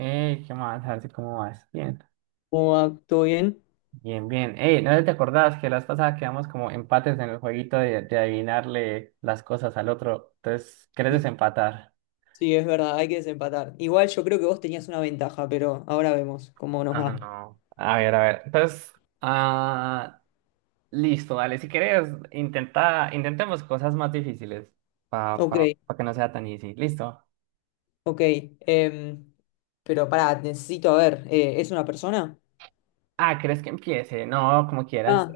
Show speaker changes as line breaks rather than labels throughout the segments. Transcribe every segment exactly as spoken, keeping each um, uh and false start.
Ey, ¿qué más? Así como vas. Bien,
¿Cómo va? ¿Todo bien?
bien, bien. Ey, ¿no te acordabas que las pasadas quedamos como empates en el jueguito de, de adivinarle las cosas al otro? Entonces, ¿querés desempatar?
Sí, es verdad, hay que desempatar. Igual yo creo que vos tenías una ventaja, pero ahora vemos cómo nos
Ah, no.
va.
no. A ver, a ver. Entonces, ah, listo, dale. Si querés, intenta, intentemos cosas más difíciles para pa,
Ok,
pa pa que no sea tan easy. Listo.
ok. em, pero pará, necesito, a ver, eh, ¿es una persona?
Ah, ¿crees que empiece? No, como quieras.
Ah,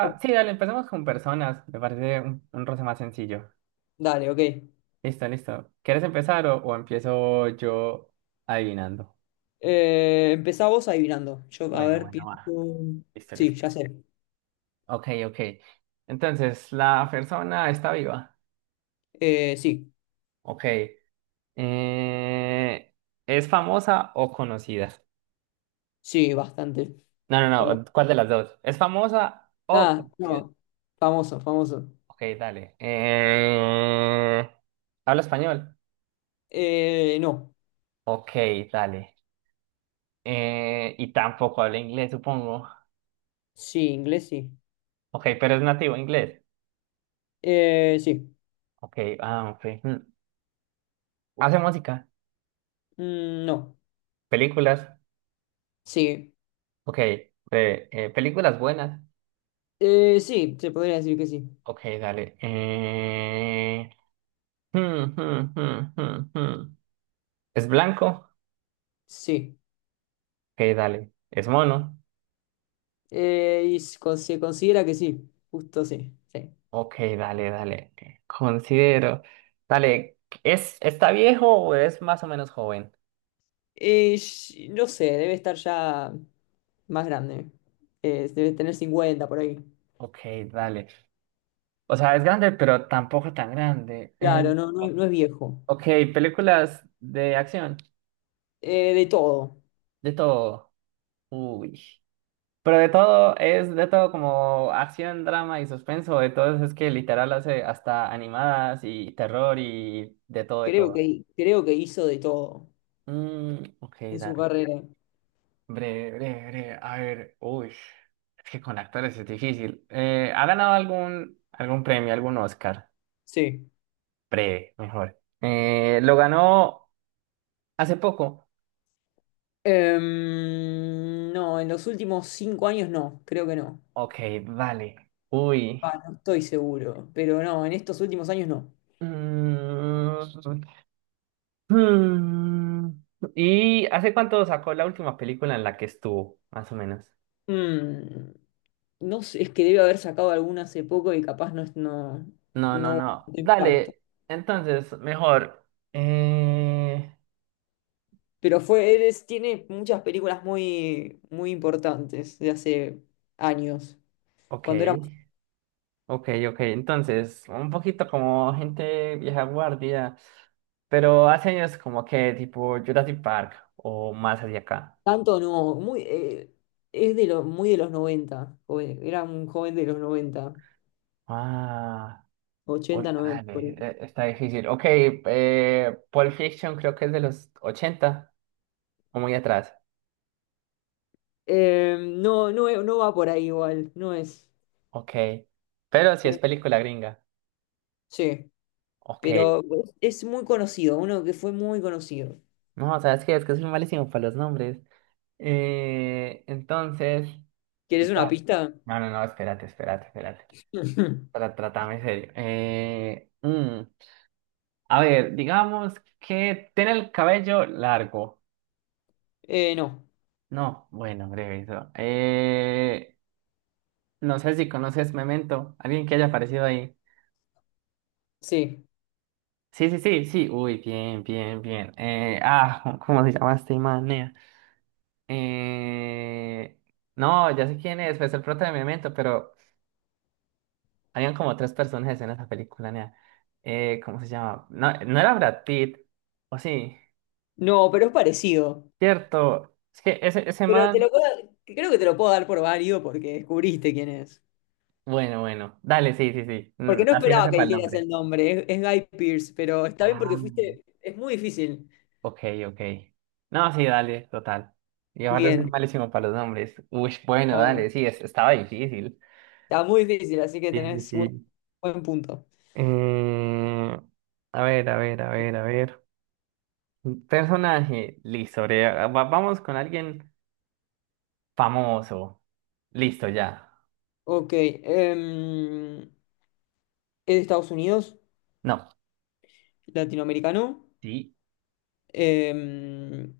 ok,
sí, dale, empecemos con personas. Me parece un, un roce más sencillo.
dale, ok.
Listo, listo. ¿Quieres empezar o, o empiezo yo adivinando?
Eh, empezá vos adivinando. Yo, a
Bueno,
ver,
bueno, va.
pienso...
Listo,
Sí,
listo.
ya sé.
Ok, ok. Entonces, ¿la persona está viva?
Eh, sí,
Ok. Eh, ¿es famosa o conocida?
sí, bastante.
No, no,
Famoso.
no. ¿Cuál de las dos? ¿Es famosa o
Ah,
conocida?
no. Famoso, famoso.
Ok, dale. Eh, ¿habla español?
Eh, no.
Ok, dale. Eh, y tampoco habla inglés, supongo.
Sí, inglés, sí.
Ok, pero es nativo inglés.
Eh, sí.
Ok, ah, ok. Mm. ¿Hace música?
Mm, no.
Películas,
Sí.
ok. eh, eh, películas buenas,
Eh, sí, se podría decir que sí.
ok, dale. Eh, hmm, hmm, hmm, hmm, hmm. ¿Es blanco?
Sí.
Ok, dale. ¿Es mono?
Eh, y s- con- se considera que sí, justo sí, sí.
Ok, dale, dale. Eh, Considero. Dale, ¿es, está viejo o es más o menos joven?
Eh, sh- no sé, debe estar ya más grande. Eh, debe tener cincuenta por ahí.
Ok, dale. O sea, es grande, pero tampoco tan grande. Eh,
Claro, no, no, es no es viejo.
ok, películas de acción,
Eh, de todo.
de todo. Uy. Pero de todo, es de todo como acción, drama y suspenso, de todo es que literal hace hasta animadas y terror y de todo, de
Creo
todo.
que, creo que hizo de todo
Mm, ok,
en su
dale.
carrera.
Breve, breve, breve. A ver, uy, es que con actores es difícil. Eh, ¿ha ganado algún, algún premio, algún Oscar?
Sí.
Breve, mejor. Eh, ¿lo ganó hace poco?
Em, no, en los últimos cinco años no, creo que no.
Ok, vale. Uy.
Va, no estoy seguro, pero no, en estos últimos años no.
Mm, Hmm, ¿Y hace cuánto sacó la última película en la que estuvo, más o menos?
Mm, no sé, es que debe haber sacado alguna hace poco y capaz no es- no,
No, no,
no
no.
hubo impacto.
Dale, entonces, mejor. Eh...
Pero fue, él es- tiene muchas películas muy, muy importantes de hace años.
Ok,
Cuando era
ok, ok. Entonces, un poquito como gente vieja guardia, pero hace años como que tipo Jurassic Park o más hacia acá.
tanto, no, muy, eh, es de lo, muy de los noventa, joven- era un joven de los noventa,
Ah, uy,
ochenta, noventa por
dale,
ahí.
eh, está difícil. Ok, eh, Pulp Fiction creo que es de los ochenta o muy atrás.
Eh, no, no, e- no va por ahí igual, no es,
Ok. Pero si es
creo.
película gringa.
Sí,
Ok.
pero es es muy conocido, uno que fue muy conocido.
No, ¿sabes qué? Es que soy malísimo para los nombres. Eh, entonces.
¿Quieres una
Total.
pista?
No, no, no, espérate, espérate, espérate.
Ujú.
Para tratarme en serio. Eh, mm, a ver, digamos que tiene el cabello largo.
Eh, no,
No, bueno, breve eso. Eh, no sé si conoces Memento. Alguien que haya aparecido ahí.
sí.
Sí, sí, sí, sí. Uy, bien, bien, bien. Eh, ah, ¿cómo se llama este man? Eh, no, ya sé quién es, pues el prota de Memento, pero habían como tres personajes en esa película, nea. Eh, ¿cómo se llama? No, no era Brad Pitt, o sí,
No, pero es parecido.
cierto. Es que ese, ese
Pero te
man,
lo puedo, creo que te lo puedo dar por válido porque descubriste quién es.
bueno, bueno, dale, sí, sí, sí, mm,
Porque no
así no
esperaba que
sepa el
dijeras
nombre.
el nombre, es, es Guy Pearce, pero está bien porque
Ah,
fuiste, es muy difícil.
ok, ok. No, sí, dale, total. Y aparte soy
Bien,
malísimo para los nombres. Uy, bueno,
a ver,
dale, sí, es- estaba difícil.
está muy difícil, así que
Sí, sí,
tenés buen,
sí.
buen punto.
Eh, a ver, a ver, a ver, a ver. Personaje, listo, bre- va- vamos con alguien famoso. Listo, ya.
Ok, em, es de Estados Unidos,
No,
latinoamericano,
sí,
em,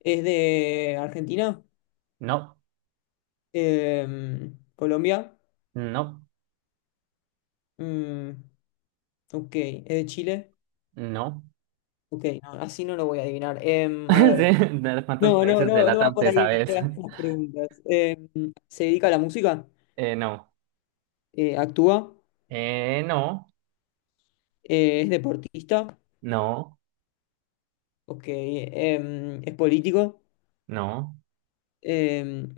es de Argentina,
no,
em, Colombia.
no,
Mm, ok, ¿es de Chile?
no.
Ok, no, así no lo voy a adivinar. Em,
Sí,
a ver,
¿de ¿cuántos
no, no,
países de
no, no va
LATAM
por
te
ahí
sabes?
las preguntas. Em, ¿se dedica a la música?
Eh, no,
Eh, ¿actúa?
eh, no,
Eh, ¿es deportista?
no,
Ok, em, ¿es político?
no.
Em,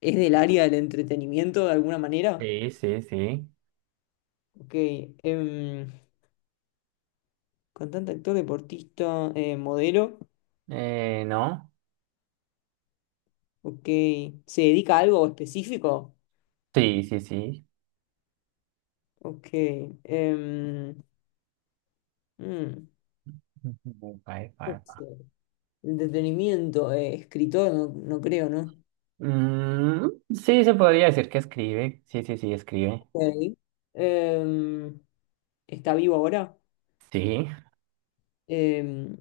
¿Es del área del entretenimiento de alguna manera?
Sí, sí, sí.
Ok, em, cantante, actor, deportista, eh, modelo.
Eh, no,
Ok, ¿se dedica a algo específico?
sí, sí, sí.
Ok, em, mm,
Ujú, pa, pa,
puede
pa.
ser. Entretenimiento, eh, escritor, no, no creo, ¿no?
Mm, sí, se podría decir que escribe. Sí, sí, sí, escribe.
Ok. Em, Está vivo ahora.
Sí.
Em,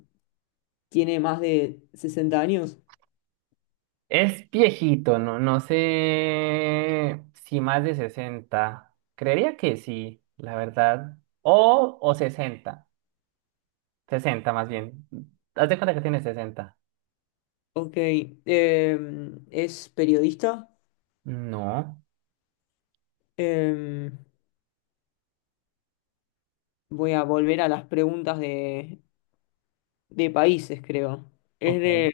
Tiene más de sesenta años.
Es viejito, no, no sé si más de sesenta. Creería que sí, la verdad. O, o sesenta, sesenta más bien. Haz de cuenta que tiene sesenta.
Ok. Em, es periodista.
No,
Em, Voy a volver a las preguntas de, de países, creo. ¿Es
ok.
de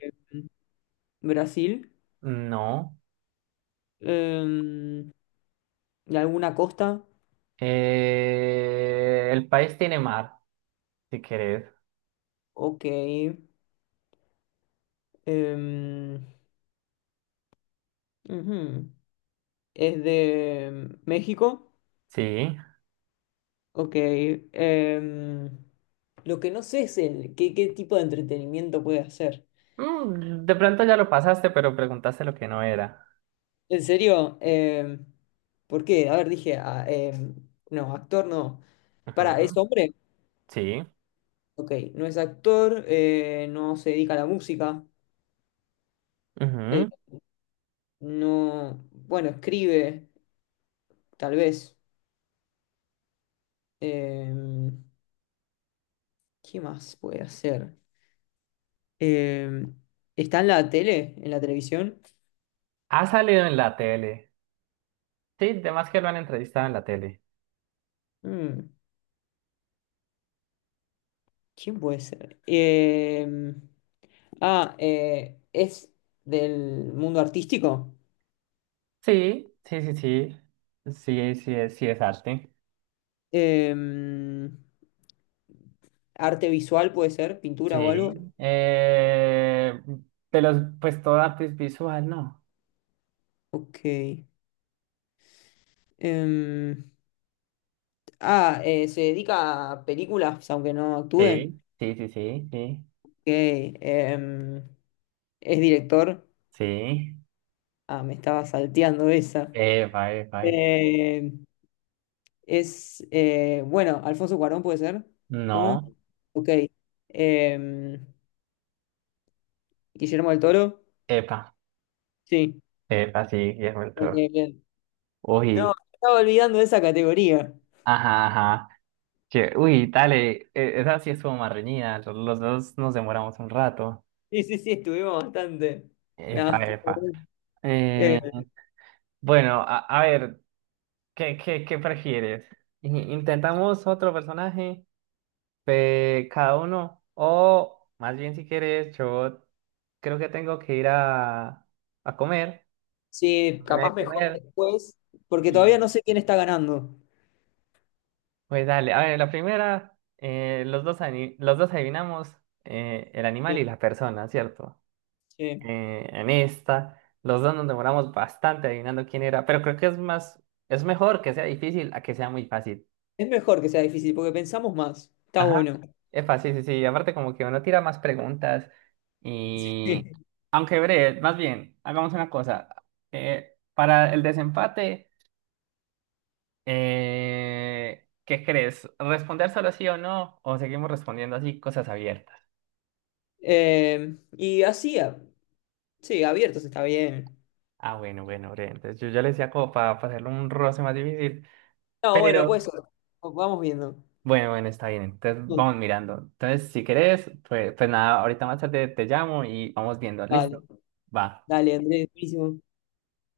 Brasil?
no.
Em, ¿De alguna costa?
Eh, el país tiene mar, si querés.
Ok. Em, Ujú. ¿Es de México?
Sí.
Ok. em, lo que no sé es el, qué, qué tipo de entretenimiento puede hacer.
Mm, de pronto ya lo pasaste, pero preguntaste lo que no era.
En serio, em, ¿por qué? A ver, dije, ah, em, no, actor no. Para, ¿es
Ujú,
hombre?
sí.
Ok, no es actor, eh, no se dedica a la música, eh,
ujú.
no, bueno, escribe, tal vez. Em, ¿Qué más puede hacer? Em, ¿Está en la tele, en la televisión?
Ha salido en la tele. Sí, de que lo han entrevistado en la tele.
Mm. ¿Quién puede ser? Em, ah, eh, es del mundo artístico.
Sí, sí, sí, sí. Sí, sí, es, sí es arte.
Em, Arte visual puede ser, pintura o algo.
Sí. Eh, de los, pues todo arte es visual, ¿no?
Ok. Em, ah, eh, Se dedica a películas, aunque no actúe.
Sí, sí, sí, sí, sí.
Ok. Em, es director.
Sí.
Ah, me estaba salteando esa.
Epa, epa, epa.
Eh, es, eh, bueno, Alfonso Cuarón puede ser. Uno.
No.
Ok. Em, Guillermo del Toro.
Epa.
Sí.
Epa, sí, Guillermo del Toro.
Bien, bien. No, me
Uy,
estaba olvidando de esa categoría.
ajá, ajá. que, uy, dale, e- esa sí estuvo más reñida. Los, los dos nos demoramos un rato.
Sí, sí, sí, estuvimos bastante. No,
Epa,
estuvo
epa.
bien.
Eh,
Eh,
bueno, a, a ver. ¿Qué, qué, qué prefieres? I- ¿Intentamos otro personaje? Eh, cada uno. O más bien si quieres, yo creo que tengo que ir a, a comer.
sí,
A
capaz
de
mejor
comer.
después, porque todavía
Y
no sé quién está ganando.
pues dale, a ver, la primera, eh, los dos, ani- los dos adivinamos eh, el animal y
Sí,
la persona, ¿cierto?
sí.
Eh, en esta, los dos nos demoramos bastante adivinando quién era, pero creo que es más, es mejor que sea difícil a que sea muy fácil.
Es mejor que sea difícil, porque pensamos más. Está
Ajá,
bueno.
es fácil, sí, sí. Aparte, como que uno tira más preguntas. Y. Aunque breve, más bien, hagamos una cosa. Eh, para el desempate, eh, ¿qué crees? ¿Responder solo sí o no? ¿O seguimos respondiendo así cosas abiertas?
Sí. Em, y así, a- sí, abiertos está bien.
Ah, bueno, bueno, breve. Entonces, yo ya le decía como para, para hacerlo un roce más difícil.
No, bueno,
Pero,
pues vamos viendo.
bueno, bueno, está bien. Entonces, vamos mirando. Entonces, si querés, pues, pues nada, ahorita más tarde te llamo y vamos viendo.
Dale,
¿Listo? Va.
dale, Andrés, buenísimo.